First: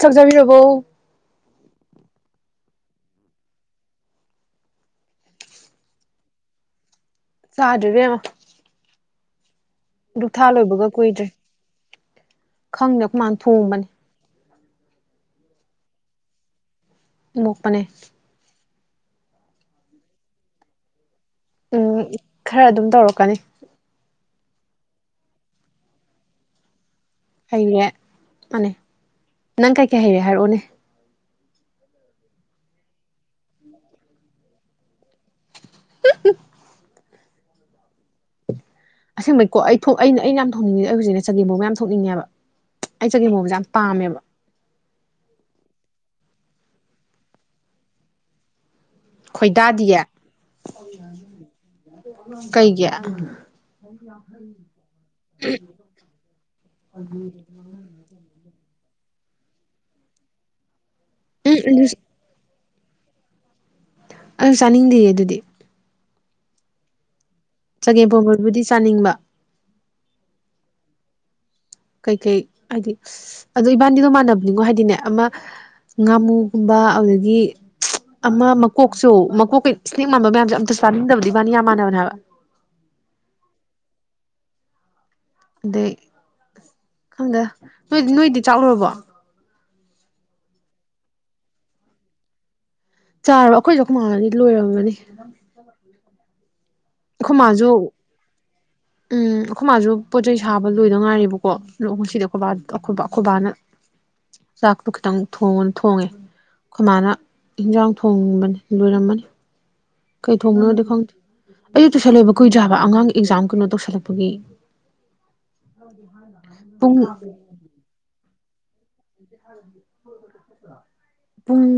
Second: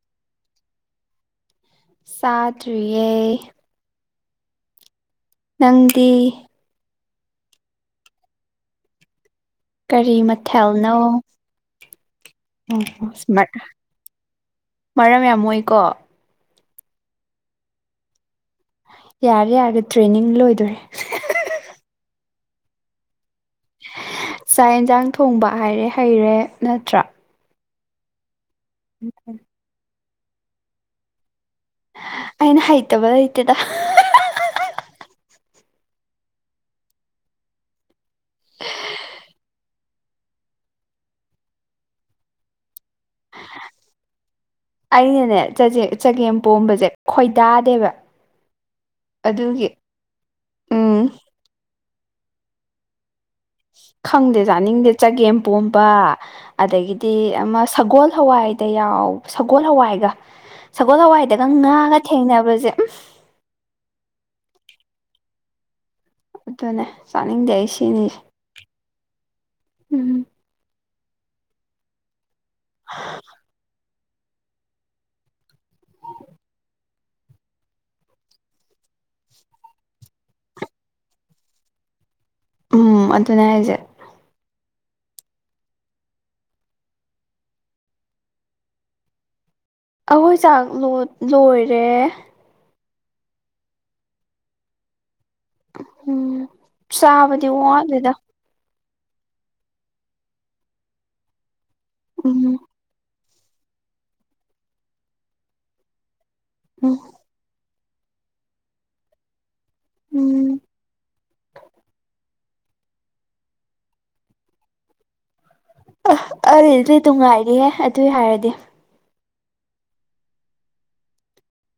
ꯆꯥꯛ ꯆꯥꯕꯤꯔꯕꯣ ꯆꯥꯗ꯭ꯔꯤꯌꯦ ꯅꯪꯗꯤ ꯆꯥꯗ꯭ꯔꯤ ꯏꯕꯦꯝꯃ ꯀꯔꯤ ꯗꯨꯛ ꯊꯥ ꯂꯣꯏꯕꯒ ꯃꯊꯦꯜꯅꯣ ꯀꯨꯏꯗ꯭ꯔꯤ ꯈꯪꯗꯦ ꯑꯩꯈꯣꯏ ꯃꯥꯅ ꯑꯣ ꯊꯣꯡꯕꯅꯦ ꯃꯔꯝ ꯌꯥꯝꯃꯣꯏꯀꯣ ꯃꫭꯛꯄꯅꯦ ꯌꯥꯔꯦ ꯌꯥꯔ‌ꯦ ꯇ꯭ꯔꯦꯅꯤꯡ ꯂꯣꯏꯗꯣꯏꯔꯦ ꯎꯝ ꯈꯔ ꯑꯗꯨꯝ ꯇꯧꯔꯛꯀꯅꯤ ꯆꯥꯛ ꯌꯦꯟꯁꯥꯡ ꯊꯣꯡꯕ ꯍꯥꯏꯔꯦ ꯍꯩꯔꯦ ꯅꯠꯇ꯭ꯔꯥ ꯍꯩꯔꯦ ꯃꯥꯅꯦ ꯅꯪ ꯀꯩꯀꯩ ꯍꯩꯔꯦ ꯍꯥꯏꯔꯛꯑꯣꯅꯦ ꯑꯩꯅ ꯍꯩꯇꯕ ꯂꯩꯇꯦꯗ [unintelligible] ꯎ [unintelligible] ꯑꯁꯦꯡꯕꯩꯀꯣ ꯑꯩ ꯑꯩꯅ ꯑꯩꯅ ꯌꯥꯝ ꯊꯣꯛꯅꯤꯡꯉꯦ ꯑꯩ ꯍꯧꯖꯤꯛꯁ‌ꯦ ꯆꯒꯦꯝ ꯄꫭꯝꯕ ꯌꯥꯝ ꯊꯣꯛꯅꯤꯡꯉꯦꯕ ꯑꯩ ꯆꯒꯦꯝ ꯃꯣꯕꯁꯦ ꯌꯥꯝ ꯄꯥꯝꯃꯦꯕ ꯑꯩꯅꯅꯦ ꯆꯖꯦ ꯆꯒꯦꯝ ꯄꯣꯝꯕꯁꯦ ꯈꯣꯏꯗꯥꯗꯦꯕ ꯑꯗꯨꯒꯤ ꯈꯣꯏꯗꯥꯗꯤꯌꯦ ꯎꯝ ꯀꯩꯒꯤ ꯈꯪꯗꯦ ꯆꯥꯅꯤꯡꯗꯦ ꯆꯒꯦꯝꯄꯣꯝꯕ ꯑꯗꯒꯤꯗꯤ ꯑꯃ ꯁꯒꯣꯜ ꯍꯋꯥꯏꯗ ꯌꯥꯎ ꯁꯒꯣꯜ ꯍꯋꯥꯏꯗ ꯌꯥꯎ ꯁꯒꯣꯜ ꯍꯋꯥꯏꯒ ꯁꯒꯣꯜ ꯍꯋꯥꯏꯗꯒ ꯑꯗꯨ ꯉꯥꯒ ꯊꯦꯡꯅꯕꯁꯦ ꯑꯩꯁꯨ ꯆꯥꯅꯤꯡꯗꯦꯌꯦ ꯑꯗꯨꯗꯤ ꯎꯠꯇꯅꯦ ꯆꯅꯤꯡꯗꯤ ꯆꯒꯦꯝꯄꯣꯝꯕꯕꯨꯗꯤ ꯆꯥꯅꯤꯡꯕ ꯎꯝ ꯀꯩꯀꯩ ꯍꯥꯏꯗꯤ ꯑꯗꯣ ꯏꯕꯥꯅꯤꯗꯣ ꯃꯥꯟꯅꯕꯅꯤꯉꯣ ꯍꯥꯏꯗꯤꯅꯦ ꯑꯃ ꯉꯥꯃꯨꯒꯨꯝꯕ ꯑꯗꯨꯗꯒꯤ ꯑꯃ ꯃꯀꯣꯛꯁꯨ ꯃꯀꯣꯛꯀꯩ ꯏꯁꯅꯦꯛ ꯃꯥꯟꯕ ꯃꯌꯥꯝꯁꯦ ꯑꯟꯇꯔꯁꯇꯥꯅꯤꯡꯗꯕꯗꯤ ꯃꯥꯅꯤ ꯌꯥꯝ ꯃꯥꯟꯅꯕꯅꯦ ꯍꯥꯏꯕ ꯎꯝ ꯑꯗꯨꯅꯦ ꯍꯥꯏꯁꯦ ꯑꯗꯩ ꯈꯪꯗ ꯅꯣꯏꯗꯤ ꯅꯣꯏꯗꯤ ꯆꯥꯛꯂꯨꯔꯕꯣ ꯑꯩꯈꯣꯏ ꯆꯥꯛ ꯂꯣꯏꯔꯦ ꯆꯥꯔꯕ ꯑꯩꯈꯣꯏꯁꯨ ꯃꯥꯟꯂꯅꯤ ꯂꯣꯏꯔꯝꯒꯅꯤ ꯎꯝ ꯆꯥꯕꯗꯤ ꯃꯥꯁꯨ ꯋꯥꯠ ꯂꯤꯗ ꯎꯝ ꯑꯩꯈꯣꯏꯕꯥꯁꯨ ꯄꯣꯠꯆꯩ ꯁꯥꯕ ꯂꯣꯏꯗ ꯉꯥꯏꯦꯕꯀꯣ ꯉꯁꯤꯗꯤ ꯎꯝ ꯑꯩꯈꯣꯏꯕꯈꯣꯏ ꯑꯩꯈꯣꯏꯕꯥꯅ ꯆꯥꯛꯇꯣ ꯈꯤꯇꯪ ꯊꯣꯡꯉ ꯊꯣꯡꯉꯦ ꯎꯝ ꯈꯨꯃꯅ ꯏꯟꯖꯥꯡ ꯊꯣꯡꯕꯅꯤ ꯂꯣꯏꯔꯝꯃꯅꯤ ꯀꯩ ꯎꯝ ꯊꯣꯡꯕꯅꯣꯗꯤ ꯈꯪꯗꯦ ꯑꯌꯨꯛꯇꯨ ꯁ ꯂꯩꯕ ꯀꯨꯏꯗꯔꯦꯍꯥꯕꯥ ꯑꯉꯥꯡ ꯑꯦꯛꯖꯥꯝ ꯀꯩꯅꯣ ꯇꯧꯁꯜꯂꯛꯄꯒꯤ ꯑꯗꯨꯗꯤ ꯄꯨꯨꯡ [unintelligible] ꯑꯗꯨꯏ ꯍꯥꯏꯔꯗꯤ ꯄꯨꯨꯡ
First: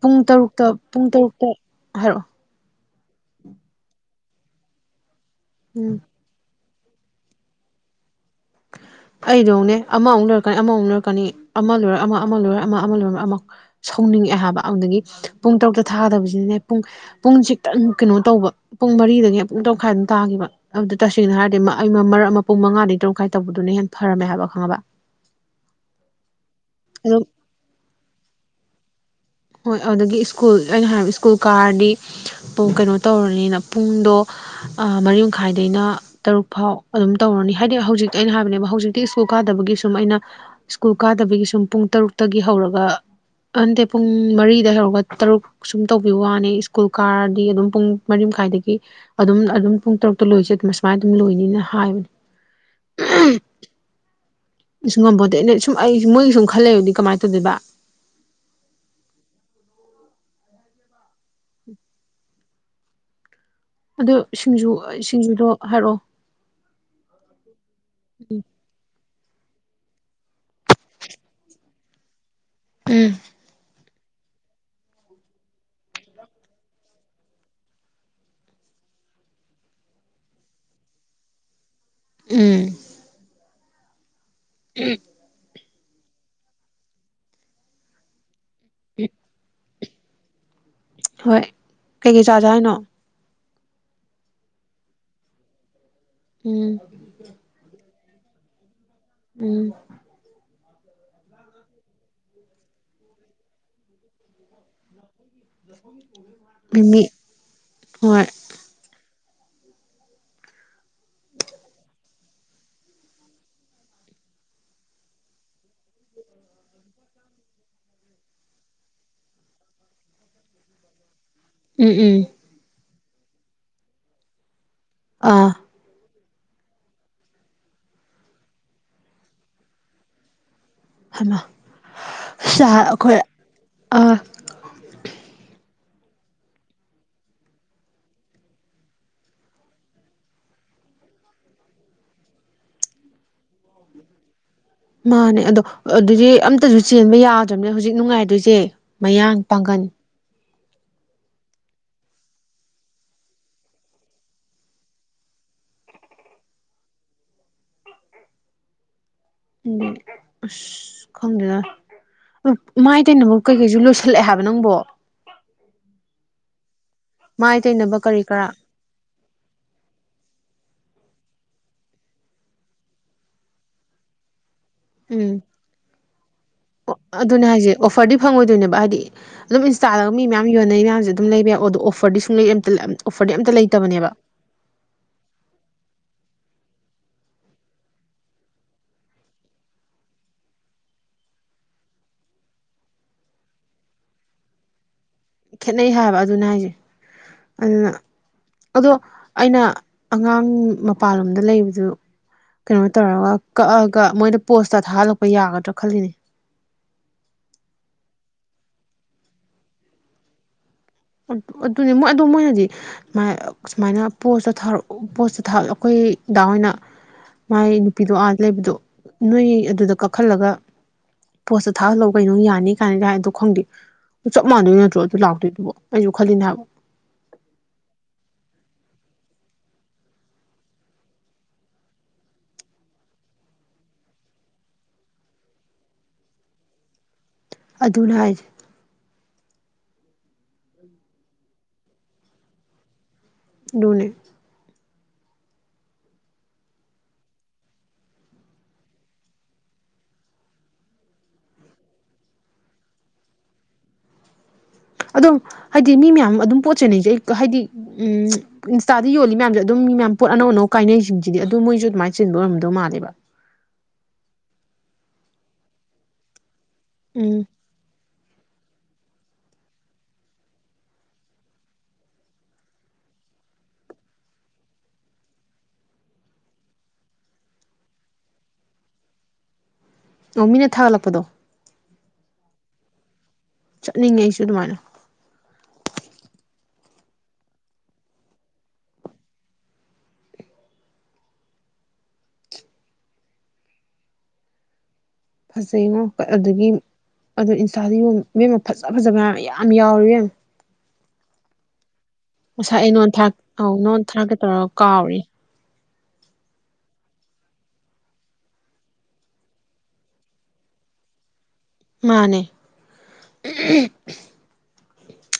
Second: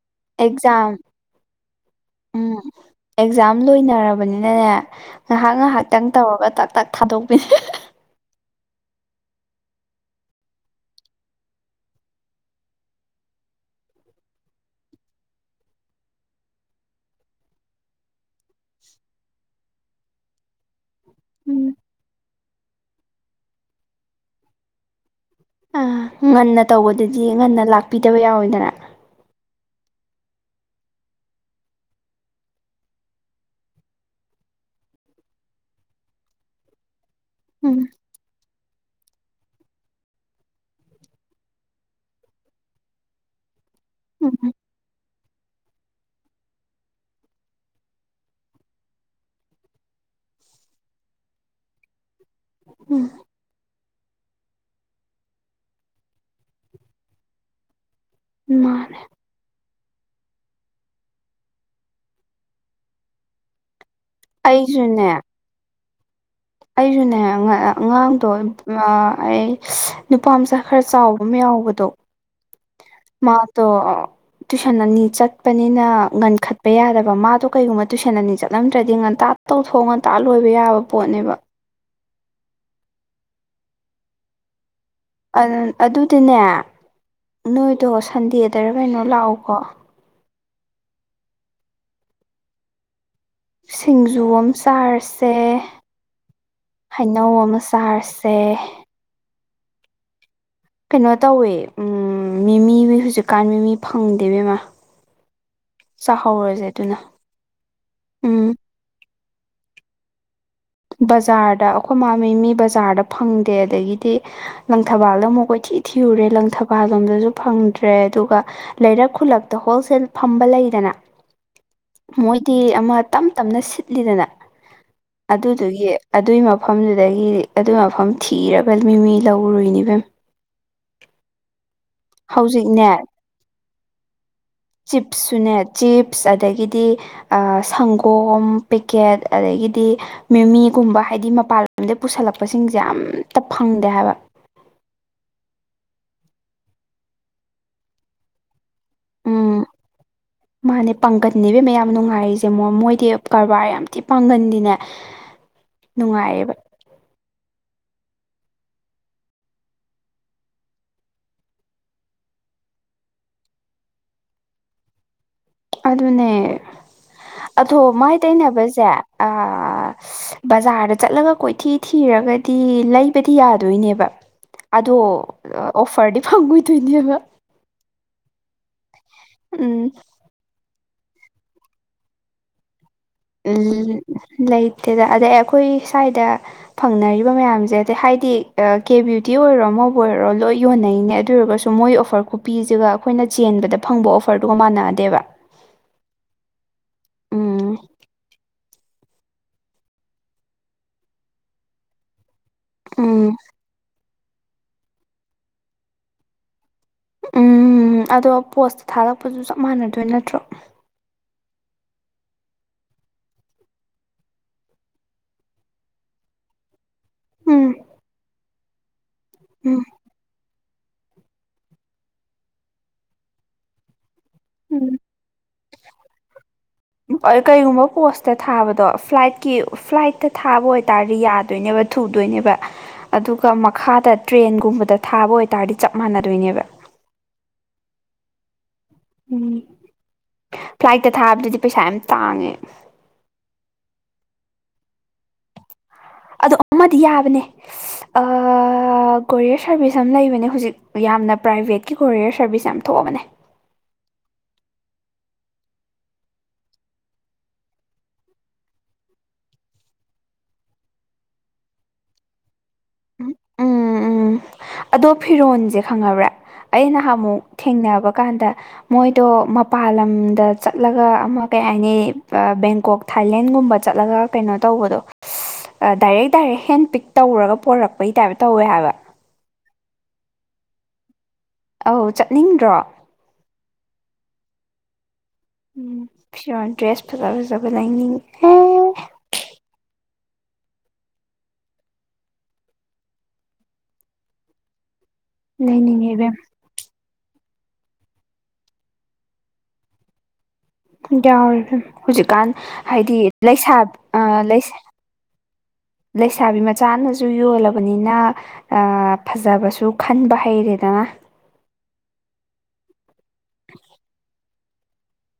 ꯄꯨꯡ ꯇꯔꯨꯛꯇ ꯑꯦꯛꯖꯥꯝ ꯄꯨꯡ ꯇꯔꯨꯛꯇ ꯍꯥꯏꯔꯛꯑꯣ ꯎꯝ ꯑꯦꯛꯖꯥꯝ ꯂꯣꯏꯅꯔꯕꯅꯤꯅꯅꯦ ꯉꯥꯏꯍꯥꯛ ꯎꯝ ꯉꯥꯏꯍꯥꯛꯇꯪ ꯇꯧꯔꯒ ꯇꯥꯛ ꯇꯥꯛ ꯊꯥꯗꯣꯛꯄꯤꯅꯦ ꯑꯩꯗꯧꯅꯦ ꯑꯃꯃꯨꯛ ꯂꯣꯏꯔꯛꯀꯅꯤ ꯑꯃꯃꯨꯛ ꯂꯔꯛꯀꯅꯤ ꯑꯃ ꯂꯣꯏꯔ ꯑꯃ ꯑꯃ ꯂꯣꯏꯔ ꯑꯃ ꯂꯣꯏꯔ ꯑꯃꯨꯛ ꯁꯧꯅꯤꯡꯉꯛꯑꯦ ꯍꯥꯏꯕ ꯑꯗꯨꯗꯒꯤ ꯄꯨꯡ ꯇꯔꯨꯛꯇ ꯊꯥꯒꯗꯕꯁꯤꯅꯅꯦ ꯄꯨꯡ ꯄꯨꯡ ꯈꯤꯛꯇꯪ ꯀꯩꯅꯣ ꯇꯧꯕ ꯄꯨꯡ ꯃꯔꯤꯗꯒꯤ ꯄꯨꯡ ꯇꯔꯈꯥꯏ ꯑꯗꯨꯝ ꯇꯥꯈꯤꯕ ꯑꯗꯨ ꯇꯁꯦꯡꯅ ꯍꯥꯏꯔꯗꯤ ꯎꯝ ꯃꯔ ꯑꯃ ꯄꯨꯡ ꯃꯉꯥꯗꯒꯤ ꯇꯔꯈꯥꯏ ꯇꯧꯕꯗꯣ ꯑꯗꯨꯅ ꯍꯦꯟꯅ ꯐꯔꯝꯃꯦ ꯍꯥꯏꯕ ꯈꯪꯉꯕ ꯑ ꯉꯟꯅ ꯑꯗꯨꯝ ꯇꯧꯕꯗꯗꯤ ꯉꯟꯅ ꯂꯥꯛꯄꯤꯗꯕ ꯌꯥꯎꯏꯗꯅ ꯍꯣꯏ ꯑꯗꯨꯗꯒꯤ ꯁ꯭ꯀꯨꯜ ꯑꯩꯅ ꯍꯥꯏꯔꯤꯕ ꯁ꯭ꯀꯨꯜ ꯀꯥꯔꯗꯤ ꯄꯨꯡ ꯀꯩꯅꯣ ꯇꯧꯔꯅꯤꯅ ꯄꯨꯡꯗꯣ ꯑꯥ ꯃꯔꯤꯃꯈꯥꯏꯗꯩꯅ ꯇꯔꯨꯛ ꯐꯥꯎ ꯑꯗꯨꯝ ꯇꯧꯔꯅꯤ ꯍꯥꯏꯗꯤ ꯎꯝ ꯍꯧꯖꯤꯛ ꯑꯩꯅ ꯍꯥꯏꯕꯅꯦꯕ ꯍꯧꯖꯤꯛꯇꯤ ꯁ꯭ꯀꯨꯜ ꯀꯥꯗꯕꯒꯤ ꯁꯨꯝ ꯑꯩꯅ ꯁ꯭ꯀꯨꯜ ꯀꯥꯗꯕꯒꯤ ꯁꯨꯝ ꯄꯨꯡ ꯇꯔꯨꯛꯇꯒꯤ ꯍꯧꯔꯒ ꯑꯟꯗ ꯄꯨꯡ ꯎꯝ ꯃꯔꯤꯗ ꯍꯧꯔꯒ ꯇꯔꯨꯛ ꯁꯨꯝ ꯇꯧꯕꯤꯕ ꯋꯥꯅꯤ ꯁ꯭ꯀꯨꯜ ꯀꯥꯔꯗꯤ ꯑꯗꯨꯝ ꯄꯨꯡ ꯃꯔꯤ ꯃꯈꯥꯏꯗꯒꯤ ꯑꯗꯨꯝ ꯑꯗꯨꯝ ꯄꯨꯡ ꯇꯔꯨꯛꯇ ꯂꯣꯏꯁꯦ ꯑꯗꯨꯝ ꯑꯁꯨꯃꯥꯏꯅ ꯑꯗꯨꯝ ꯂꯣꯏꯅꯤꯅ ꯍꯥꯏꯕ ꯎꯝ ꯑꯁ ꯉꯝꯝꯕꯣꯗꯤ ꯑꯩꯅ ꯁꯨꯝ ꯑꯩ ꯃꯣꯏꯒꯤ ꯁꯨꯝ ꯈꯜꯂꯕꯗꯤ ꯀꯃꯥꯏꯅ ꯇꯧꯗꯣꯏꯕ ꯃꯥꯅꯦ ꯑꯗꯨꯗ ꯁꯤꯡꯖꯨ ꯑꯩꯁꯨꯅꯦ ꯁꯤꯡꯖꯨꯗꯣ ꯍꯥꯏꯔꯛꯑꯣ ꯑꯩꯁꯨꯅꯦ ꯑꯉꯥꯡꯗꯣ ꯑꯩ ꯅꯨꯄꯥ ꯃꯆꯥ ꯈꯔ ꯆꯥꯎꯕ ꯑꯃ ꯌꯥꯎꯕꯗꯣ [inaudible] ꯎꯝ ꯃꯥꯇꯣ ꯇꯨꯏꯁꯟ ꯑꯅꯤ ꯆꯠꯄꯅꯤꯅ ꯉꯟꯈꯠꯄ ꯌꯥꯗꯕ ꯃꯥꯗꯣ ꯀꯩꯒꯨꯝꯕ ꯇꯨꯏꯁꯟ ꯑꯅꯤ ꯆꯠꯂꯝꯗ꯭ꯔꯗꯤ ꯉꯟꯇꯥ ꯇꯧꯊꯣꯛꯑ ꯉꯟꯇꯥ ꯂꯣꯏꯕ ꯌꯥꯕ ꯄꯣꯠꯅꯦꯕ ꯎꯝ ꯎꯝ ꯑꯗꯨ ꯑꯗꯨꯗꯤꯅꯦ ꯅꯣꯏꯗꯣ ꯁꯟꯗꯦꯗꯔ ꯀꯩꯅꯣ ꯂꯥꯛꯎꯀꯣ ꯍꯣꯏ ꯀꯩꯀꯩ ꯆꯥꯖꯦ ꯍꯥꯏꯅꯣ ꯁꯤꯡꯖꯨ ꯑꯃ ꯆꯥꯔꯁꯦ ꯎꯝ ꯍꯩꯅꯧ ꯑꯃ ꯆꯥꯔꯁꯤ [unintelligible] ꯎꯝ ꯀꯩꯅꯣ ꯇꯧꯋꯦ ꯃꯤꯃꯤ ꯍꯧꯖꯤꯛꯀꯥꯟ ꯃꯤꯃꯤ ꯐꯪꯗꯦ ꯕꯦꯝꯃ ꯆꯥꯍꯧꯔꯖꯦ ꯑꯗꯨꯅ ꯃꯤꯃꯤ ꯍꯣꯏ ꯎꯝ ꯕꯖꯥꯔꯗ ꯑꯩꯈꯣꯏ ꯃꯥ ꯃꯤꯃꯤ ꯕꯖꯥꯔꯗ ꯐꯪꯗꯦ ꯑꯗꯒꯤꯗꯤ ꯂꯪꯊꯕꯥꯜꯗ ꯑꯃꯨꯛ ꯀꯣꯏꯊꯤ ꯊꯤꯔꯨꯔꯦ ꯂꯪꯊꯕꯥꯜ ꯂꯣꯝꯗꯖꯨ ꯐꯪꯗ꯭ꯔꯦ ꯑꯗꯨꯒ ꯂꯩꯔꯛ ꯈꯨꯜꯂꯛꯇ ꯍꯣꯜꯁꯦꯜ ꯐꯝꯕ ꯂꯩꯗꯅ ꯎꯝ ꯎꯝ ꯃꯣꯏꯗꯤ ꯑꯃ ꯇꯞ ꯇꯞꯅ ꯁꯤꯠꯂꯤꯗꯅ ꯑꯥ ꯑꯗꯨꯗꯨꯒꯤ ꯑꯗꯨꯏ ꯃꯐꯝꯗꯨꯗꯒꯤ ꯑꯗꯨꯢ ꯃꯐꯝ ꯊꯤꯔꯒ ꯃꯤꯃꯤ ꯂꯧꯔꯨꯢꯅꯤ ꯢꯕꯦꯝꯃ ꯍꯥꯏꯃ ꯁꯥ ꯍꯧꯖꯤꯛꯅꯦ ꯑꯩꯈꯣꯏ ꯑ ꯆꯤꯞꯁꯁꯨꯅꯦ ꯆꯤꯞꯁ ꯑꯗꯒꯤꯗꯤ ꯑꯥ ꯁꯪꯒꯣꯝ ꯄꯦꯛꯀꯦꯠ ꯑꯗꯒꯤꯗꯤ ꯃꯤꯃꯤꯒꯨꯝꯕ ꯍꯥꯏꯗꯤ ꯃꯄꯥꯟ ꯂꯣꯝꯗꯩ ꯄꯨꯁꯜꯂꯛꯄꯁꯤꯡꯁꯦ ꯑꯝꯇ ꯐꯪꯗꯦ ꯍꯥꯏꯕ ꯃꯥꯅꯦ ꯑꯗꯣ ꯑꯗꯨꯗꯤ ꯑꯝꯇꯁꯨ ꯆꯦꯟꯕ ꯌꯥꯗ꯭ꯔꯕꯅꯦ ꯍꯧꯖꯤꯛ ꯅꯨꯡꯉꯥꯏꯗꯣꯏꯖꯦ ꯃꯌꯥꯡ ꯎꯝ ꯄꯥꯡꯒꯟ ꯃꯥꯅꯦ ꯄꯥꯡꯒꯟꯅꯦ ꯢꯕꯦꯝꯃ ꯌꯥꯝ ꯅꯨꯡꯉꯥꯏꯔꯤꯖꯦ ꯃꯣ ꯃꯣꯏꯗꯤ ꯀꯔꯕꯥꯔ ꯌꯥꯝ ꯊꯤ ꯄꯥꯡꯒꯟꯗꯤꯅꯦ ꯅꯨꯡꯉꯥꯏꯔꯦꯕ ꯎꯝ ꯑꯁ ꯈꯪꯗꯦꯗ ꯃꯥꯏ ꯇꯩꯅꯕ ꯀꯩꯀꯩꯁꯨ ꯂꯣꯏꯁꯤꯜꯂꯛꯑꯦ ꯍꯥꯏꯕ ꯅꯪꯕꯣ ꯑꯗꯨꯅꯦ ꯃꯥꯏ ꯑꯊꯣ ꯇꯩꯅꯕ ꯃꯥꯏ ꯀꯔꯤ ꯀꯔꯥ ꯇꯩꯅꯕꯖꯦ ꯕꯖꯥꯔꯗ ꯆꯠꯂꯒ ꯀꯣꯏꯊꯤ ꯊꯤꯔꯒꯗꯤ ꯂꯩꯕꯗꯤ ꯌꯥꯗꯣꯏꯅꯦꯕ ꯑꯗꯣ ꯎꯝ ꯑꯣꯐꯔꯗꯤ ꯐꯪꯉꯣꯏꯗꯣꯏꯅꯦꯕ ꯑꯗꯨꯅꯦ ꯍꯥꯏꯖꯦ ꯑꯣꯐꯔꯗꯤ ꯐꯪꯉꯣꯏꯗꯣꯏꯅꯦꯕ ꯍꯥꯏꯗꯤ ꯑꯗꯨꯝ ꯎꯝ ꯏꯟꯁꯇꯥꯗ ꯃꯤ ꯃꯌꯥꯝ ꯌꯣꯟꯅꯩ ꯃꯌꯥꯝꯖꯦ ꯑꯗꯨꯝ ꯂꯩꯕ ꯌꯥꯏ ꯑꯗꯣ ꯑꯣꯐꯔꯗꯤ ꯁꯨꯡꯂꯩ ꯑꯃꯇ ꯎꯝ ꯂꯩꯇꯦꯗ ꯑꯗꯩ ꯑꯩꯈꯣꯏ ꯁ꯭ꯋꯥꯏꯗ ꯐꯪꯅꯔꯤꯕ ꯃꯌꯥꯝꯁꯦ ꯑꯗꯩ ꯍꯥꯏꯗꯤ ꯀꯦ ꯕ꯭ꯌꯨꯇꯤ ꯑꯣꯏꯔꯣ ꯑꯃꯕꯨ ꯑꯣꯏꯔꯣ ꯂꯣꯏ ꯌꯣꯟꯅꯩꯅꯦ ꯑꯗꯨ ꯑꯣꯏꯔꯒꯁꯨ ꯗꯣ ꯃꯣꯏ ꯑꯣꯐꯔ ꯈꯨꯄꯤꯖꯤꯒ ꯑꯩꯈꯣꯏꯅ ꯆꯦꯟꯕꯗ ꯐꯪꯕ ꯑꯣꯐꯔꯗꯨꯒ ꯃꯥꯟꯅꯗꯦꯕ ꯈꯦꯠꯅꯩ ꯍꯥꯏꯕ ꯑꯗꯨꯅ ꯍꯥꯏꯖꯦ ꯎꯝ ꯑꯗꯨꯅ ꯑꯗꯣ ꯑꯩꯅ ꯑꯉꯥꯡ ꯃꯄꯥꯟꯂꯣꯝꯗ ꯂꯩꯕꯗꯨ ꯀꯩꯅꯣ ꯎꯝ ꯇꯧꯔꯒ ꯀꯛꯑꯒ ꯃꯣꯏꯗ ꯄꯣꯁꯇ ꯊꯥꯍꯜꯂꯛꯄ ꯌꯥꯒꯗ꯭ꯔ ꯈꯜꯂꯤꯅꯦ ꯎꯝ ꯑꯗꯣ ꯄꯣꯁꯇ ꯊꯥꯍꯜꯂꯛꯄꯖꯨ ꯆꯞ ꯃꯥꯟꯅꯗꯣꯏ ꯅꯠꯇ꯭ꯔꯣ ꯑꯗꯨꯅꯤ ꯃꯣꯏ ꯑꯗꯣ ꯃꯣꯏꯅꯗꯤ ꯁꯨꯃꯥꯏꯅ ꯄꯣꯁꯇ ꯊꯥꯔꯛ ꯄꯣꯠꯇ ꯊꯥꯔꯛ ꯑꯩꯈꯣꯏ ꯗꯥ ꯍꯣꯏꯅ ꯃꯥꯏ ꯎꯝ ꯅꯨꯄꯤꯗꯣ ꯑꯥꯗ ꯂꯩꯕꯗꯣ ꯅꯣꯏ ꯎꯝ ꯑꯗꯨꯗ ꯀꯛ ꯈꯜꯂꯒ ꯄꯣꯁꯇ ꯊꯥꯍꯜꯂꯎ ꯀꯩꯅꯣ ꯌꯥꯅꯤ ꯀꯥꯢꯅꯒ ꯍꯥꯏꯗꯣ ꯈꯪꯗꯦ ꯆꯞ ꯃꯥꯟꯗꯣꯏ ꯎꯝ ꯅꯠꯇ꯭ꯔꯣ ꯑꯗꯨ ꯂꯥꯛꯇꯣꯏꯗꯨꯕ ꯑꯩꯁꯨ ꯈꯜꯂꯤꯅꯦ ꯍꯥꯏꯕ ꯀꯩꯒꯨꯝꯕ ꯄꯣꯁꯇ ꯊꯥꯕꯗꯣ ꯐ꯭ꯂꯥꯏꯠꯀꯤ ꯐ꯭ꯂꯥꯏꯠꯇ ꯊꯥꯕ ꯑꯣꯏꯇꯥꯔꯗꯤ ꯌꯥꯗꯣꯏꯅꯦꯕ ꯊꯨꯗꯣꯏꯅꯦꯕ ꯑꯗꯨꯒ ꯃꯈꯥꯗ ꯇ꯭ꯔꯦꯟꯒꯨꯝꯕꯗ ꯊꯥꯕ ꯑꯣꯏꯇꯥꯔꯗꯤ ꯆꯞ ꯃꯥꯟꯅꯗꯣꯏꯅꯦꯕ ꯑꯗꯨꯅꯦ ꯍꯥꯏꯁꯦ ꯎꯝ ꯐ꯭ꯂꯥꯏꯠꯇ ꯊꯥꯕꯗꯨꯗꯤ ꯄꯩꯁꯥ ꯌꯥꯝ ꯇꯥꯡꯉꯦ ꯗꯨꯅꯦ ꯑꯗꯣ ꯑꯃꯗꯤ ꯌꯥꯕꯅꯦ ꯀꯣꯔꯤꯌꯔ ꯁꯥꯔꯚꯤꯁ ꯑꯃ ꯂꯩꯕꯅꯦ ꯍꯧꯖꯤꯛ ꯌꯥꯝꯅ ꯄ꯭ꯔꯥꯏꯚꯦꯠ ꯀꯤ ꯀꯣꯔꯤꯌꯔ ꯁꯥꯔꯕꯤꯁ ꯌꯥꯝ ꯊꯣꯛꯑꯕꯅꯦ ꯑꯗꯣ ꯍꯥꯏꯗꯤ ꯃꯤ ꯃꯌꯥꯝ ꯑꯗꯨꯝ ꯄꯣꯠ ꯆꯦꯟꯅꯩꯁꯩ ꯑꯩ ꯍꯥꯏꯗꯤ ꯎꯝ ꯏꯟꯁꯇꯥꯗ ꯌꯣꯜꯂꯤ ꯃꯌꯥꯝꯁꯦ ꯑꯗꯨꯝ ꯃꯤ ꯃꯌꯥꯝ ꯄꯣꯠ ꯑꯅꯧ ꯑꯅꯧ ꯀꯥꯏꯅꯩꯁꯤꯡꯁꯤꯗꯤ ꯑꯗꯨ ꯃꯣꯏꯁꯨ ꯑꯗꯨꯃꯥꯏꯅ ꯆꯤꯟꯕ ꯑꯣꯏꯔꯝꯗꯧ ꯃꯥꯜꯂꯦꯕ ꯎꯝ ꯎꯝ ꯎꯝ ꯑꯗꯣ ꯐꯤꯔꯣꯟꯜꯁꯦ ꯈꯪꯉꯕ꯭ꯔꯥ ꯑꯩ ꯅꯍꯥꯟ ꯑꯃꯨꯛ ꯎꯝ ꯊꯦꯡꯅꯕ ꯀꯥꯟꯗ ꯃꯣꯏꯗꯣ ꯃꯄꯥꯥꯟ ꯂꯝꯗ ꯆꯠꯂꯒ ꯑꯃ ꯀꯩ ꯍꯥꯏꯅꯤ ꯕꯦꯡꯀꯣꯛ ꯊꯥꯏꯂꯦꯟꯒꯨꯝꯕ ꯆꯠꯂꯒ ꯀꯩꯅꯣ ꯇꯧꯕꯗꯣ ꯗꯥꯏꯔꯦꯛ ꯗꯥꯏꯔꯦꯛ ꯍꯦꯟ ꯄꯤꯛ ꯇꯧꯔꯒ ꯄꯣꯔꯛꯄꯩ ꯇꯥꯏꯞ ꯇꯧꯋꯦ ꯍꯥꯏꯕ ꯑꯣ ꯃꯤꯅ ꯊꯥꯒꯠꯂꯛꯄꯗꯣ ꯑꯧ ꯆꯠꯅꯤꯡꯗ꯭ꯔꯣ ꯆꯠꯅꯤꯡꯉꯦ ꯑꯩꯁꯨ ꯑꯗꯨꯃꯥꯏꯅ ꯎꯝ ꯐꯤꯔꯣꯟ ꯗ꯭ꯔꯦꯁ ꯐꯖꯥ ꯐꯖꯥ ꯂꯥꯏꯅꯤꯡ ꯑꯦ ꯐꯖꯩꯉꯣ ꯂꯩꯅꯤꯡꯉꯦ ꯏꯕꯦꯝ ꯑꯗꯨꯗꯒꯤ ꯑꯗꯨꯣ ꯏꯟꯁꯥꯗ ꯌꯣꯟ ꯢꯕꯦꯝꯃ ꯐꯖ ꯐꯖꯕ ꯃꯌꯥꯝ ꯌꯥꯝ ꯌꯥꯎꯔꯤ ꯢꯕꯦꯝ ꯌꯥꯎꯔꯦ ꯑ ꯍꯧꯖꯤꯛꯀꯥꯟ ꯉꯁꯥꯏ ꯑꯩ ꯅꯉꯣꯟ ꯍꯥꯏꯗꯤ ꯊꯥꯔꯛ ꯑꯧ ꯂꯩꯁꯥ ꯅꯉꯣꯟ ꯑ ꯊꯥꯔꯛꯀꯦ ꯇꯧꯔꯒ ꯂꯩꯁꯥ ꯀꯥꯎꯔꯤ ꯂꯩꯁꯥꯕꯤ ꯃꯆꯥꯅꯁꯨ ꯌꯣꯜꯂꯕꯅꯤꯅ ꯑ ꯐꯖꯕꯁꯨ ꯈꯟꯕ ꯍꯩꯔꯦꯗꯅ ꯃꯥꯅꯦ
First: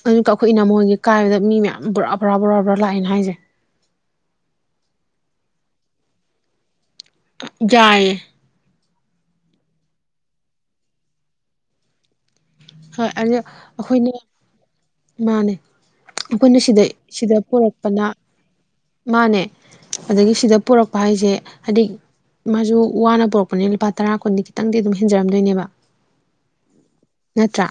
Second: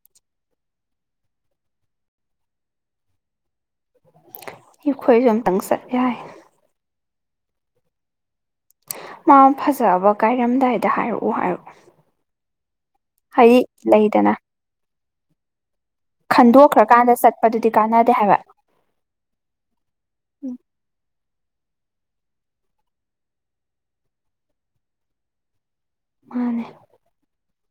ꯑꯗꯨꯒ ꯑꯩꯈꯣꯏ ꯏꯅꯃꯣꯟꯒꯤ ꯀꯥꯏꯕꯗ ꯃꯤ ꯃꯌꯥꯝ ꯕꯣꯔꯥ ꯕꯣꯔꯥ ꯕꯣꯔꯥ ꯂꯥꯛꯑꯦꯅꯦ ꯍꯥꯏꯁꯦ ꯑꯩꯈꯣꯏꯁꯨ ꯑꯝꯇꯪ ꯆꯠ ꯌꯥꯏ ꯌꯥꯢꯌꯦ ꯃꯥ ꯐꯖꯕ ꯀꯥꯏꯔꯝꯗꯥꯏꯗ ꯍꯥꯏꯔꯛꯑꯣ ꯍꯥꯏꯑꯣ ꯍꯣꯏ ꯑꯗꯨ ꯑꯩꯈꯣꯏꯅꯤ ꯂꯩꯗꯅ ꯃꯥꯅꯦ ꯑꯩꯈꯣꯏꯅ ꯁꯤꯗꯩ ꯈꯟꯗꯣꯛꯈ꯭ꯔꯀꯥꯟꯗ ꯁꯤꯗ ꯆꯠꯄꯗꯨꯗꯤ ꯄꯨꯣꯔꯛꯄꯅ ꯀꯥꯟꯅꯗꯦ ꯍꯥꯏꯕ ꯃꯥꯅꯦ ꯑꯗꯒꯤ ꯁꯤꯗ ꯎꯝ ꯄꯨꯔꯛꯄ ꯍꯥꯏꯁꯦ ꯍꯥꯏꯗꯤ ꯃꯥꯁꯨ ꯋꯥꯅ ꯄꯣꯔꯛꯄꯅꯤꯅ ꯂꯨꯄꯥ ꯇꯔꯥ ꯀꯨꯟꯗꯤ ꯈꯤꯇꯪꯗꯤ ꯑꯗꯨꯝ ꯍꯦꯟꯖꯔꯝꯗꯣꯏꯅꯦꯕ ꯃꯥꯅꯦ ꯅꯠꯇ꯭ꯔꯥ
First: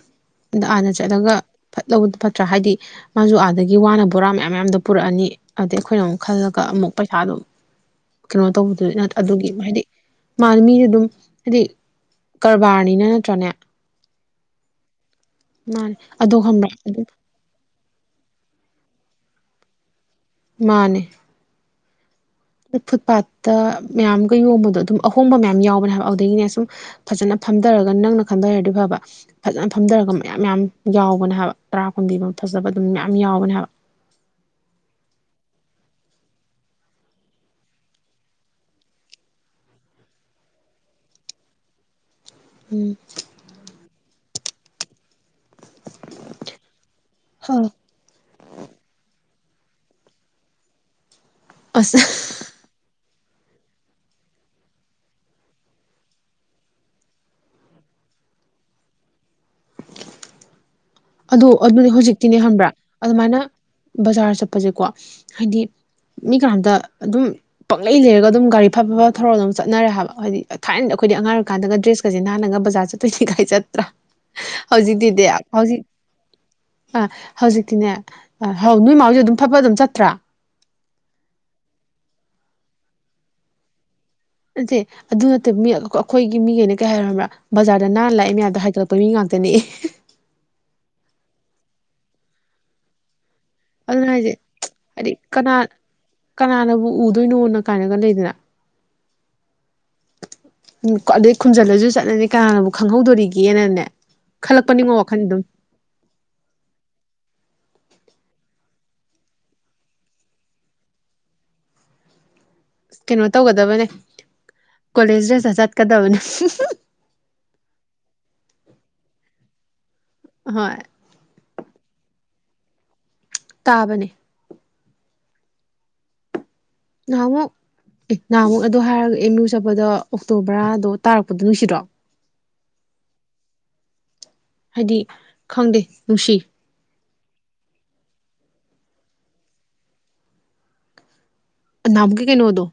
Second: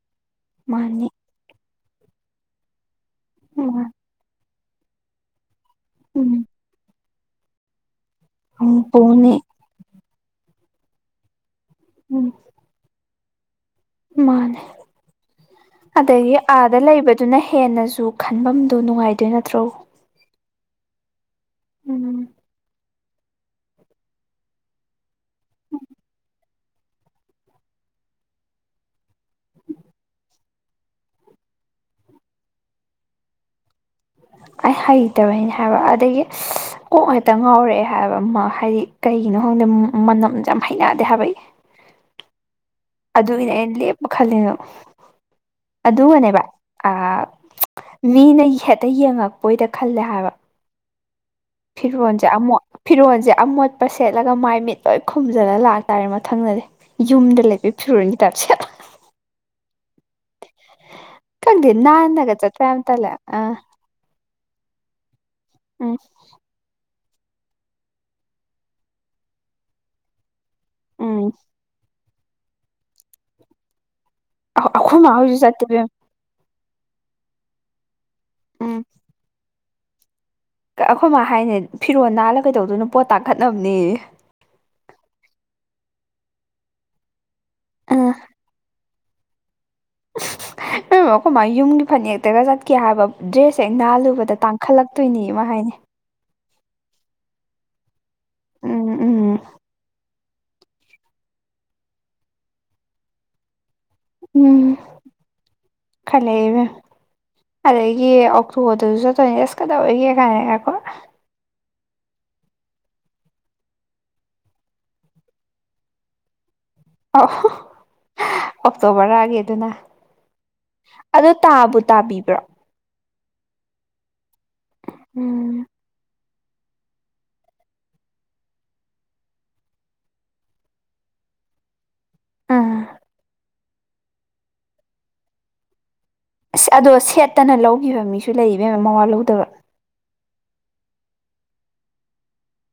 ꯑꯗ ꯃꯥꯅꯤ ꯆꯠꯂꯒ ꯐꯠꯂꯧꯕꯗꯨꯅ ꯐꯠꯇ꯭ꯔꯥ ꯍꯥꯏꯗꯤ ꯃꯥꯁꯨ ꯑꯥꯗꯒꯤ ꯃꯥ ꯋꯥꯅꯕ ꯕꯣꯔꯥ ꯃꯌꯥꯝ ꯃꯌꯥꯝꯗꯣ ꯄꯨꯔꯛꯑꯅꯤ ꯑꯗꯩ ꯑꯩꯈꯣꯏꯅ ꯑꯃꯨꯛ ꯈꯜꯂꯒ ꯑꯃꯨꯛ ꯄꯩꯁꯥ ꯑꯗꯨꯝ ꯀꯩꯅꯣ ꯎꯝ ꯇꯧꯕꯗꯨꯅꯤ ꯄꯨꯅꯤ ꯑꯗꯨꯒꯤ ꯍꯥꯏꯗꯤ ꯃꯥꯁꯨ ꯃꯤꯗꯣ ꯗꯨꯝ ꯍꯥꯏꯗꯤ ꯎꯝ ꯀꯔꯕꯥꯔꯅꯤꯅ ꯅꯠꯇ꯭ꯔꯅꯦ ꯃꯥꯅꯦ ꯃꯥꯅꯦ ꯑꯗꯒꯤ ꯑꯗꯣ ꯈꯪꯕ꯭ꯔꯥ ꯑꯥꯗ ꯑꯗꯨꯝ ꯂꯩꯕꯗꯨꯅ ꯍꯦꯟꯅꯁꯨ ꯈꯟꯐꯝꯗꯣ ꯅꯨꯡꯉꯥꯏꯗꯣꯏ ꯅꯠꯇ꯭ꯔꯣ ꯃꯥꯅꯦ ꯎꯝ ꯐꯨꯠ ꯄꯥꯠꯇ ꯃꯌꯥꯝꯒ ꯌꯣꯟꯕꯗꯣ ꯑꯗꯨꯝ ꯑꯍꯣꯡꯕ ꯃꯌꯥꯝ ꯌꯥꯎꯕꯅꯦ ꯍꯥꯏꯕ ꯑꯗꯨꯗꯒꯤꯅꯦ ꯁꯨꯝ ꯐꯖꯅ ꯐꯝꯊꯔꯒ ꯅꯪꯅ ꯈꯟꯗ ꯍꯥꯏꯔꯗꯤ ꯐꯕ ꯐꯖꯅ ꯐꯝꯊꯔꯒ ꯃꯌꯥꯝ ꯃꯌꯥꯝ ꯌꯥꯎꯕꯅꯦ ꯍꯥꯏꯕ ꯇꯔꯥ ꯀꯨꯟꯕꯤ ꯑꯃ ꯐꯖꯕ ꯑꯗꯨꯝ ꯃꯌꯥꯝ ꯌꯥꯎꯕꯅꯦ ꯍꯥꯏꯕ ꯑꯩ ꯍꯩꯇꯕꯒꯤꯅꯦ ꯍꯥꯏꯕ ꯑꯗꯒꯤ ꯀꯣꯛ ꯉꯦꯛꯇ ꯉꯥꯎꯔꯛꯑꯦ ꯍꯥꯏꯕ ꯑꯃ ꯍꯥꯏꯗꯤ ꯀꯩꯒꯤꯅꯣ ꯈꯪꯗꯦ ꯃꯅꯝꯁꯦ ꯌꯥꯝ ꯍꯩꯩꯅꯗꯦ ꯍꯥꯏꯕ ꯑꯩ ꯎꯝ ꯑꯗꯨꯒꯤꯅꯦ ꯑꯩꯅ ꯂꯦꯞꯄ ꯈꯜꯂꯤꯅꯣ ꯑꯗꯨꯒꯅꯦꯕ ꯑ ꯍꯣꯏ ꯃꯤꯅ ꯍꯦꯠꯇ ꯌꯦꯡꯉꯛꯄꯣꯏꯗ ꯈꯜꯂꯦ ꯍꯥꯏꯕ ꯑꯁ ꯐꯤꯔꯣꯟꯖ‌ꯦ ꯑꯃꯣꯠ ꯐꯤꯔꯣꯟꯖ‌ꯦ ꯑꯃꯣꯠꯄ ꯁꯦꯠꯂꯒ ꯃꯥꯏ ꯃꯤꯠ ꯂꯣꯏ ꯈꯨꯝꯖꯜꯂ ꯂꯥꯛꯇꯥꯥꯔꯦ ꯃꯊꯪꯗꯗꯤ ꯌꯨꯝꯗ ꯂꯩꯕꯩ ꯐꯤꯔꯣꯟꯒꯤ ꯇꯥꯏꯞ ꯁꯦꯠꯂ ꯑꯗꯣ ꯈꯪꯗꯦ ꯑꯗꯨꯅ‌ꯦ ꯅꯥꯟꯅꯒ ꯍꯧꯖꯤꯛꯇꯤꯅꯦ ꯆꯠꯄ ꯈꯪꯕ꯭ꯔꯥ ꯌꯥꯝ ꯇꯜꯂꯦ ꯑꯗꯨꯃꯥꯏꯅ ꯑꯥ ꯕꯖꯥꯔ ꯆꯠꯄꯖ‌ꯦꯀꯣ ꯍꯥꯏꯗꯤ ꯎꯝ ꯃꯤ ꯀꯅꯥꯝꯇ ꯑꯗꯨꯝ ꯄꯛꯂꯩ ꯂꯩꯔꯒ ꯑꯗꯨꯝ ꯒꯥꯔꯤ ꯐꯠ ꯐꯠ ꯊꯧꯔ ꯑꯗꯨꯝ ꯆꯠꯅꯔꯦ ꯍꯥꯏꯕ ꯍꯥꯏꯗꯤ ꯊꯥꯏꯅ ꯑꯈꯣꯏꯗꯤ ꯎꯝ ꯑꯉꯥꯡ ꯑꯣꯏꯔꯤꯀꯥꯟꯗꯒ ꯗ꯭ꯔꯦꯁꯀꯖ‌ꯦ ꯅꯥꯥꯟꯜꯒ ꯕꯥꯖꯔ ꯆꯠꯇꯣꯏꯅꯤ ꯒꯥꯏ ꯆꯠꯇ꯭ꯔꯥ ꯍꯧꯖꯤꯛ ꯑꯩꯈꯣꯏ ꯃꯥ ꯇꯤꯗꯦ ꯍꯣꯏꯁꯨ ꯆꯠꯇꯦ ꯍꯧꯖꯤꯛ ꯏꯕꯦꯝꯃ ꯑꯥ ꯍꯧꯖꯤꯛꯇꯤꯅꯦ ꯑꯥ ꯍꯧ ꯎꯝ ꯅꯣꯏ ꯃꯥꯥ ꯍ‌ꯣꯏꯖꯨ ꯑꯗꯨꯝ ꯐꯠ ꯐꯠ ꯑꯗꯨꯝ ꯆꯠꯇ꯭ꯔꯥ ꯀ ꯑꯈꯣꯏ ꯃꯥ ꯍꯥꯏꯅꯦ ꯐꯤꯔꯣꯜ ꯅꯥꯜꯂ ꯀꯩꯗꯧꯗꯣꯏꯅꯣ ꯄꯣꯠ ꯇꯥꯡꯈꯠꯅꯝꯅꯦ ꯅꯠꯇꯦ ꯑꯗꯨ ꯅꯠꯇꯦ ꯃꯤ ꯑꯈꯣꯏꯒꯤ ꯃꯤꯒꯩꯅ ꯀꯩ ꯍꯥꯏ ꯈꯪꯕ꯭ꯔ ꯕꯖꯥꯔꯗ ꯅꯥꯜ ꯎꯝ ꯂꯥꯛꯏ ꯃꯌꯥꯝꯗꯣ ꯍꯥꯏꯒꯠ ꯄꯃꯤ ꯉꯥꯛꯇꯅ‌ꯦ ꯑꯩꯕ‌ꯣ ꯑꯈꯣꯃꯥꯢ ꯌꯨꯝꯒꯤ ꯐꯅꯦꯛꯇꯒ ꯆꯠꯈꯤ ꯍꯥꯏꯕ ꯗ꯭ꯔꯦꯁ ꯍ‌ꯦꯛ ꯑꯗꯨꯅ ꯍꯥꯏꯁꯦ ꯅꯥꯜꯂꯨꯕꯗ ꯇꯥꯡꯈꯠꯂꯛ ꯍꯥꯏꯗꯤ ꯇꯣꯏꯅꯦꯌꯦ ꯃꯥ ꯀꯅꯥ ꯍꯥꯏꯅꯦ ꯀꯅꯥꯅꯕꯨ ꯎꯗꯣꯏꯅꯣꯅ ꯀꯥꯏꯅꯒ ꯂꯩꯗꯅ ꯎꯝ ꯎꯝ ꯎꯝ ꯀ‌ꯣ ꯑꯗꯩ ꯈꯨꯝꯖꯜꯂꯖꯨ ꯆꯠꯂꯗꯤ ꯀꯅꯥꯅꯕꯨ ꯈꯪꯍꯧꯗꯣꯔꯤꯒꯦꯅꯅꯦ ꯎꯝ ꯈꯜꯂꯛꯄꯅꯤꯉꯣ ꯋꯥꯈꯜ ꯑꯗꯨꯝ ꯈꯟꯂꯦ ꯏꯕꯦꯝ ꯑꯗꯒꯤ ꯑꯣꯛꯇꯣꯗꯁꯨ ꯆꯠꯇꯣꯏꯅꯦ ꯑꯁ ꯀꯗꯧꯋꯦꯒꯦ ꯀꯥꯏꯅꯒ ꯀꯣ ꯀꯩꯅꯣ ꯇꯧꯒꯗꯕꯅꯦ ꯀꯣꯂꯦꯖ ꯗ꯭ꯔꯦꯁꯇ ꯆꯠꯀꯗꯕꯅꯦ ꯑꯣꯛꯇꯣ ꯕꯔꯒꯤ ꯑꯗꯨꯅ ꯑꯍꯣꯏ ꯑꯗꯨ ꯇꯥꯕꯨ ꯇꯥꯕꯤꯕ꯭ꯔꯣ ꯇꯥꯕꯅꯦ ꯎꯝ ꯅꯍꯥꯃꯨꯛ ꯑꯦ ꯅꯍꯥꯃꯨꯛ ꯑꯗꯣ ꯍꯥꯏꯔꯒ ꯑꯦꯝ ꯌꯨ ꯆꯠꯄꯗ ꯑꯣꯛꯇꯣ ꯕꯔꯥꯗꯣ ꯇꯥꯔꯛꯄꯗꯣ ꯅꯨꯡꯁꯤꯗ꯭ꯔꯣ ꯎꯝ ꯍꯥꯏꯗꯤ ꯈꯪꯗꯦ ꯅꯨꯡꯁꯤ ꯑꯁ ꯑꯗꯣ ꯁꯦꯠꯇꯅ ꯂꯧꯒꯤꯕ ꯃꯤꯁꯨ ꯂꯩ ꯏꯕꯦꯝꯃ ꯃꯋꯥ ꯂꯧꯗꯕ ꯑꯥ ꯅꯍꯟꯃꯨꯛꯀꯤ ꯀꯩꯅꯣꯗꯣ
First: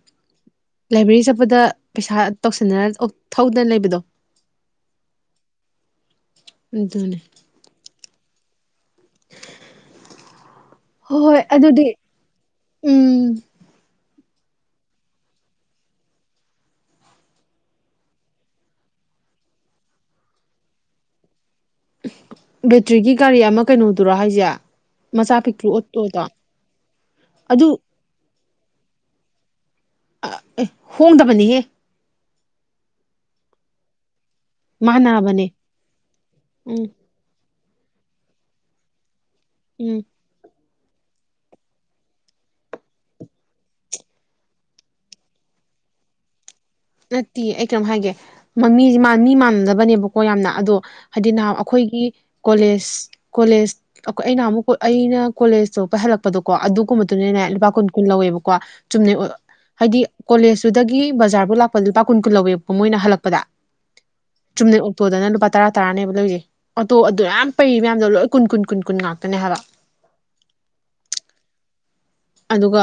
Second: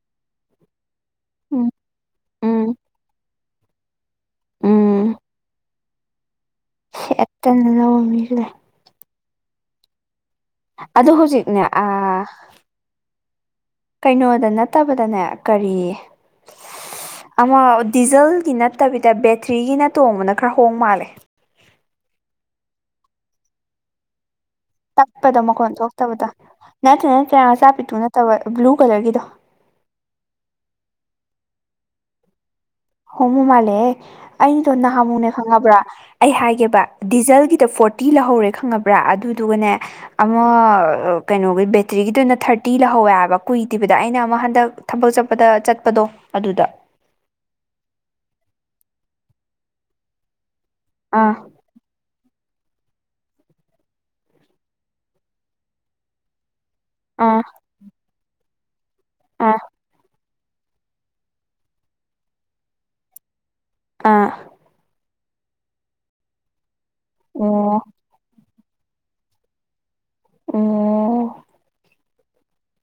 ꯂꯥꯏꯕ꯭ꯔꯦꯔꯤ ꯆꯠꯄꯗ ꯎꯝ ꯄꯩꯁꯥ ꯎꯝ ꯇꯧꯁꯟꯅꯔ ꯑꯣꯛ ꯊꯧꯗꯅ ꯂꯩꯕꯗꯣ ꯎꯝ ꯑꯗꯨꯅꯦ ꯇꯟꯅ ꯂꯧꯕ ꯃꯤꯁꯨ ꯂꯩ ꯑꯗꯨ ꯍꯣꯏ ꯍꯣꯏ ꯍꯧꯖꯤꯛꯅꯦ ꯑꯗꯨꯗꯤ ꯑ ꯎꯝ ꯀꯩꯅꯣꯗ ꯅꯠꯇꯕꯗꯅꯦ ꯀꯔꯤ ꯑꯃꯥ ꯗꯤꯖꯜꯒꯤ ꯅꯠꯇꯕꯤꯗ ꯕꯦꯇ꯭ꯔꯤꯒꯤꯅ ꯇꯣꯡꯕꯅ ꯈꯔ ꯍꯣꯡ ꯃꯥꯜꯂꯦ ꯕꯦꯇ꯭ꯔꯤꯒꯤ ꯒꯥꯔꯤ ꯑꯃꯥ ꯀꯩꯅꯣꯗꯨꯔꯣ ꯍꯥꯏꯖ‌ꯦ ꯇꯞꯄꯗ ꯃꯈꯣꯟ ꯊꯣꯛꯇꯕꯗ‌ꯣ ꯅꯠꯇꯔ‌ꯦ ꯅꯠꯇꯦ ꯑꯗꯨ ꯃꯆꯥ ꯄꯤꯠꯇꯨ ꯅꯠꯇꯕ ꯕ꯭ꯂꯨ ꯀꯂꯔꯒꯤꯗꯣ [unintelligible] ꯍꯣꯡꯗꯕꯅꯤꯍꯦ ꯍꯣꯡꯕ ꯃꯥꯜꯂꯦꯍꯦ ꯑꯩꯗꯣ ꯅꯍꯥꯃꯨꯛꯅꯦ ꯃꯥꯟꯅꯕꯅꯦ ꯈꯪꯉꯕ꯭ꯔꯥ ꯑꯩ ꯍꯥꯏꯒꯦꯕ ꯎꯝ ꯗꯤꯖꯜꯒꯤꯗ ꯐꯣꯔꯇꯤ ꯂꯍꯧꯔꯦ ꯈꯪꯉꯕ꯭ꯔꯥ ꯑꯗꯨꯗꯨꯒꯅꯦ ꯎꯝ ꯑꯃꯥ ꯀꯩꯅꯣꯒꯤ ꯕꯦꯇ꯭ꯔꯤꯒꯤꯗꯨꯅ ꯊꯥꯔꯇꯤ ꯂꯍꯧꯋꯦ ꯍꯥꯏꯕ ꯀꯨꯏꯗꯕꯤꯗ ꯑꯩꯅ ꯑꯃꯥ ꯍꯟꯗꯛ ꯊꯕꯛ ꯆꯠꯄꯗ ꯆꯠꯄꯗꯣ ꯑꯗꯨꯗ ꯅꯠꯇꯦ ꯑꯩ ꯀꯩꯅꯣꯝ ꯍꯥꯏꯒꯦ ꯃꯃꯤ ꯃꯤ ꯃꯥꯟꯅꯗꯕꯅꯦꯕꯀꯣ ꯌꯥꯝꯅ ꯑꯗꯣ ꯍꯥꯏꯗꯤ ꯑꯥ ꯅꯍ ꯑꯩꯈꯣꯏꯒꯤ ꯀꯣꯂꯦꯖ ꯀꯣꯂꯦꯖ ꯑꯧ ꯑꯩꯅ ꯅꯍꯟꯃꯨꯛ ꯀꯣ ꯑꯩꯅ ꯀꯣꯂꯦꯖ ꯆꯠꯄ ꯍꯂꯛꯄꯗꯀꯣ ꯑꯗꯨꯒꯨꯝꯕ ꯑꯥ ꯗꯨꯗꯗꯤꯅꯦ ꯂꯨꯄꯥ ꯀꯨꯟ ꯀꯨꯟ ꯂꯧꯋꯦꯕꯀꯣ ꯆꯨꯝꯅ ꯑꯥ ꯍꯥꯏꯗꯤ ꯀꯣꯂꯦꯖ ꯇꯨꯗꯒꯤ ꯕꯖꯥꯔꯕꯨ ꯂꯛ ꯂꯨꯄꯥ ꯀꯨꯟ ꯀꯨꯟ ꯂꯧꯋꯦꯕꯀꯣ ꯃꯣꯏꯅ ꯍꯜꯂꯛꯄꯗ ꯑꯥ ꯆꯨꯝꯅꯩ ꯑꯣꯛꯇꯣꯗꯅ ꯂꯨꯄꯥ ꯇꯔꯥ ꯇꯔꯥꯅꯦꯕ ꯂꯧꯏꯖꯦ ꯑꯣꯇꯣ ꯑꯗꯨꯌꯥꯝ ꯄꯩꯔꯤ ꯑꯣ ꯃꯌꯥꯝꯗꯣ ꯂꯣꯏ ꯀꯨꯟ ꯀꯨꯟ ꯀꯨꯟ ꯀꯨꯟ ꯉꯥꯛꯇꯅꯦ ꯍꯥꯏꯕ꯫ ꯑꯣ꯫ ꯑꯗꯨꯒ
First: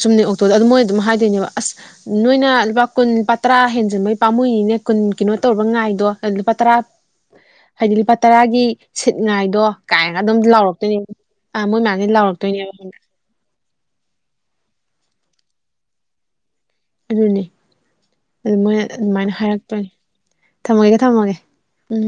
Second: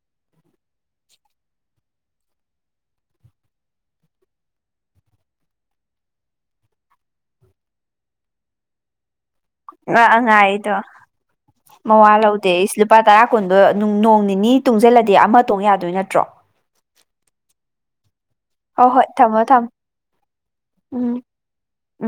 ꯆꯨꯝꯅ ꯑꯣꯛꯇꯣꯗꯣ ꯑꯗꯨ ꯃꯣꯏ ꯑꯗꯨꯝ ꯍꯥꯏꯗꯣꯏꯅꯦꯕ ꯑꯁ ꯅꯣꯏꯅ ꯂꯨꯄꯥ ꯀꯨꯟ ꯂꯨꯄꯥ ꯇꯔꯥ ꯍꯦꯟꯖꯤꯟꯕꯩ ꯄꯥꯝꯃꯨꯅꯤꯅꯦ ꯀꯨꯟ ꯀꯩꯅꯣ ꯇꯧꯔꯕ ꯉꯥꯏꯗꯣ ꯂꯨꯄꯥ ꯇꯔꯥ ꯍꯥꯏꯗꯤ ꯂꯨꯄꯥ ꯇꯔꯥꯒꯤ ꯁꯤꯠꯉꯥꯏꯗꯣ ꯀꯥꯏꯅꯒ ꯑꯣ ꯑꯗꯨꯝ ꯉꯥꯏꯔꯤꯗꯣ ꯂꯥꯎꯔꯛꯇꯣꯏꯅꯦꯕ ꯑꯥ ꯃꯣꯏ ꯃꯋꯥ ꯃꯌꯥꯝꯁꯤ ꯂꯧꯗꯦ ꯏꯁ ꯂꯥꯎꯔꯛꯇꯣꯏꯅꯦꯕ꯫ ꯂꯨꯄꯥ ꯇꯔꯥ ꯀꯨꯟꯗꯣ ꯅꯣꯡ ꯅꯤꯅꯤ ꯇꯨꯡꯁꯤꯜꯂꯗꯤ ꯑꯃꯥ ꯇꯣꯡ ꯌꯥꯗꯣꯏ ꯅꯠꯇ꯭ꯔꯣ꯫ ꯑꯗꯨꯅꯦ꯫ ꯑꯗꯨ ꯃꯣꯏꯅ ꯍꯣꯏ ꯍꯣꯏ ꯑꯗꯨꯃꯥꯏꯅ ꯊꯝꯃꯣ ꯊꯝꯃꯣ ꯍꯥꯏꯔꯛꯄꯅꯤ ꯊꯝꯃꯒꯦ ꯎꯝ ꯊꯝꯃꯒꯦ ꯎꯝ꯫